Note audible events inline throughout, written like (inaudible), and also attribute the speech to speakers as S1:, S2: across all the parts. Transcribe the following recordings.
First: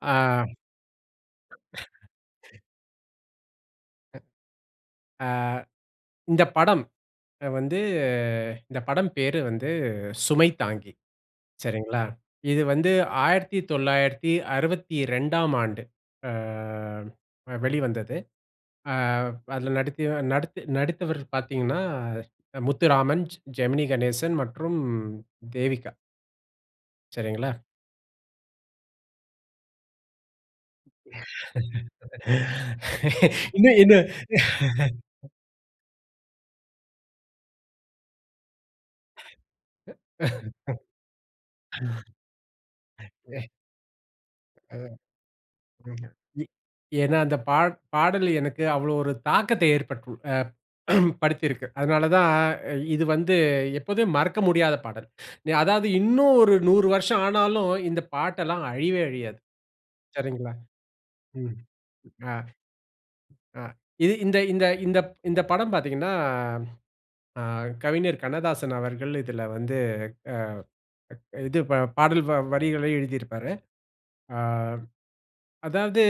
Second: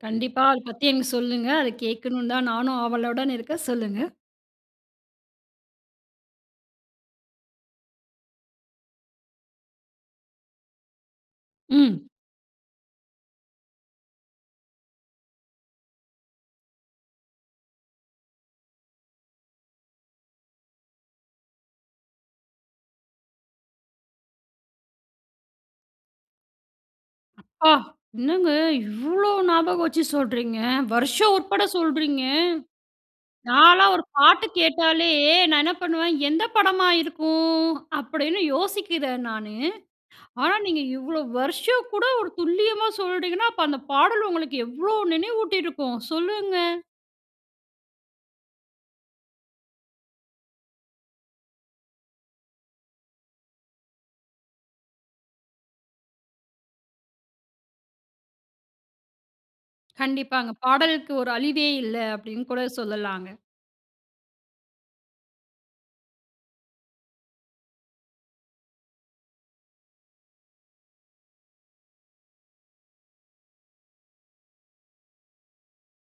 S1: ஆ.
S2: கண்டிப்பா. அத பத்தி எனக்கு சொல்லுங்க. அத கேக்கணும்னு தான் நானும் ஆவலுடன் இருக்கேன். சொல்லுங்க.
S1: ஆ. இந்த படம் வந்து இந்த படம் பேரு வந்து "சுமை தாங்கி." சரிங்களா.
S2: ம்.
S1: இது வந்து 1962ஆம் ஆண்டு, அ வெளிவந்தது. ஆ. அதுல, நடித் நடித்து நடித்தவர் பார்த்தீங்கன்னா, முத்துராமன், ஜெமினி கணேசன் மற்றும் தேவிகா. சரிங்களா?
S2: அப்பா! என்னங்க இவ்வளோ ஞாபகம் வச்சு சொல்றீங்க, வருஷம் உட்பட சொல்றீங்க!
S1: இன்னும்,
S2: நான்லாம் ஒரு
S1: இன்னும்.
S2: பாட்டு கேட்டாலே, நான் என்ன பண்ணுவேன் எந்த படமா இருக்கும்? அப்டின்னு யோசிக்கிறேன் நானு. ஆனா, நீங்க இவ்ளோ வருஷம் கூட ஒரு துல்லியமா
S1: (laughs) ம்.
S2: சொல்றீங்கணா, அப்போ அந்த பாடல் உங்களுக்கு
S1: ம்.
S2: எவ்ளோ நினைவூட்டிருக்கும்.
S1: ஆமா.
S2: சொல்லுங்க.
S1: ஏன்னா, அந்த பாட பாடல் எனக்கு அவ்ளோ ஒரு தாக்கத்த ஏற்பட்டு (grunts) படுத்தியிருக்கு. அதனால தான் இது வந்து எப்போதுமே மறக்க முடியாத பாடல். அதாவது இன்னும் ஒரு 100 வருஷம் ஆனாலும், இந்த பாட்டெல்லாம் அழிவே அழியாது.
S2: கண்டிப்பாங்க.
S1: சரிங்களா.
S2: பாடலுக்கு ஒரு
S1: ம்.
S2: அழிவே இல்ல,
S1: அ.
S2: அப்டின்னு கூட சொல்லலாங்க.
S1: ஆ. இது இந்த இந்த இந்த ப் படம் பார்த்தீங்கன்னா, ஆ கவிஞர் கண்ணதாசன் அவர்கள் இதுல வந்து, ஆ, இது பாடல் வ வரிகள எழுதியிருப்பாரு. ஆ. அதாவது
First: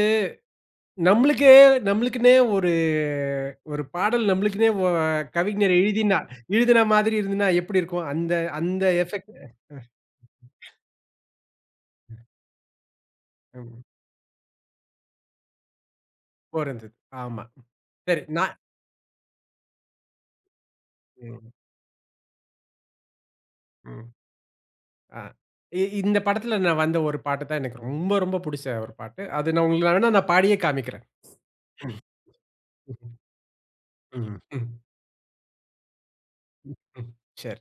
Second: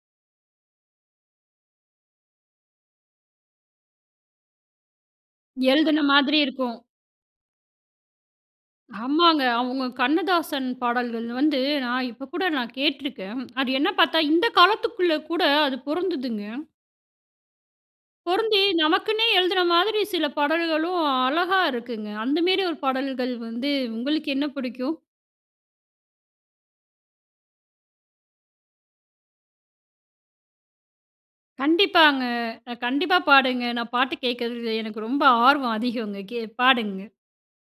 S1: நம்ளுக்கே நம்ளுக்குன்னே ஒரு ஒரு பாடல் நம்ளுக்குன்னே கவிஞர்
S2: எழுதின
S1: எழுதினா
S2: மாதிரி இருக்கும்.
S1: எழுதின மாதிரி இருந்ததுனா எப்டி இருக்கும். அந்த அந்த எஃபெக்ட்.
S2: ஆமாங்க.
S1: ம்.
S2: அவுங்க கண்ணதாசன் பாடல்கள் வந்து, நான் இப்ப கூட நான் கேட்டுருக்கேன். அது
S1: ஆமா.
S2: என்ன பார்த்தா, இந்த காலத்துக்குள்ல கூட அது பொறந்ததுங்க.
S1: பொருந்தது. ஆமா. சரி. நா
S2: பொருந்தி நமக்குன்னே எழுதின மாதிரி சில பாடல்களும்
S1: வேணும்.
S2: அழகா இருக்குங்க. அந்த மேரி ஒரு பாடல்கள் வந்து
S1: ம்.
S2: உங்களுக்கு என்ன பிடிக்கும்?
S1: ஆ, இ இந்த படத்தில நான் வந்த ஒரு பாட்டு தான் எனக்கு ரொம்ப ரொம்ப பிடிச்ச ஒரு பாட்டு. அது நான் உங்களுக்காகனா நான் பாடியே காமிக்கிறேன். ம்.
S2: கண்டிப்பாங்க. கண்டிப்பா பாடுங்க நான் பாட்டு
S1: ம். ம்.
S2: கேக்கறது எனக்கு ரொம்ப ஆர்வம் அதிகம்ங்க. கே
S1: ம்.
S2: பாடுங்க.
S1: சரி.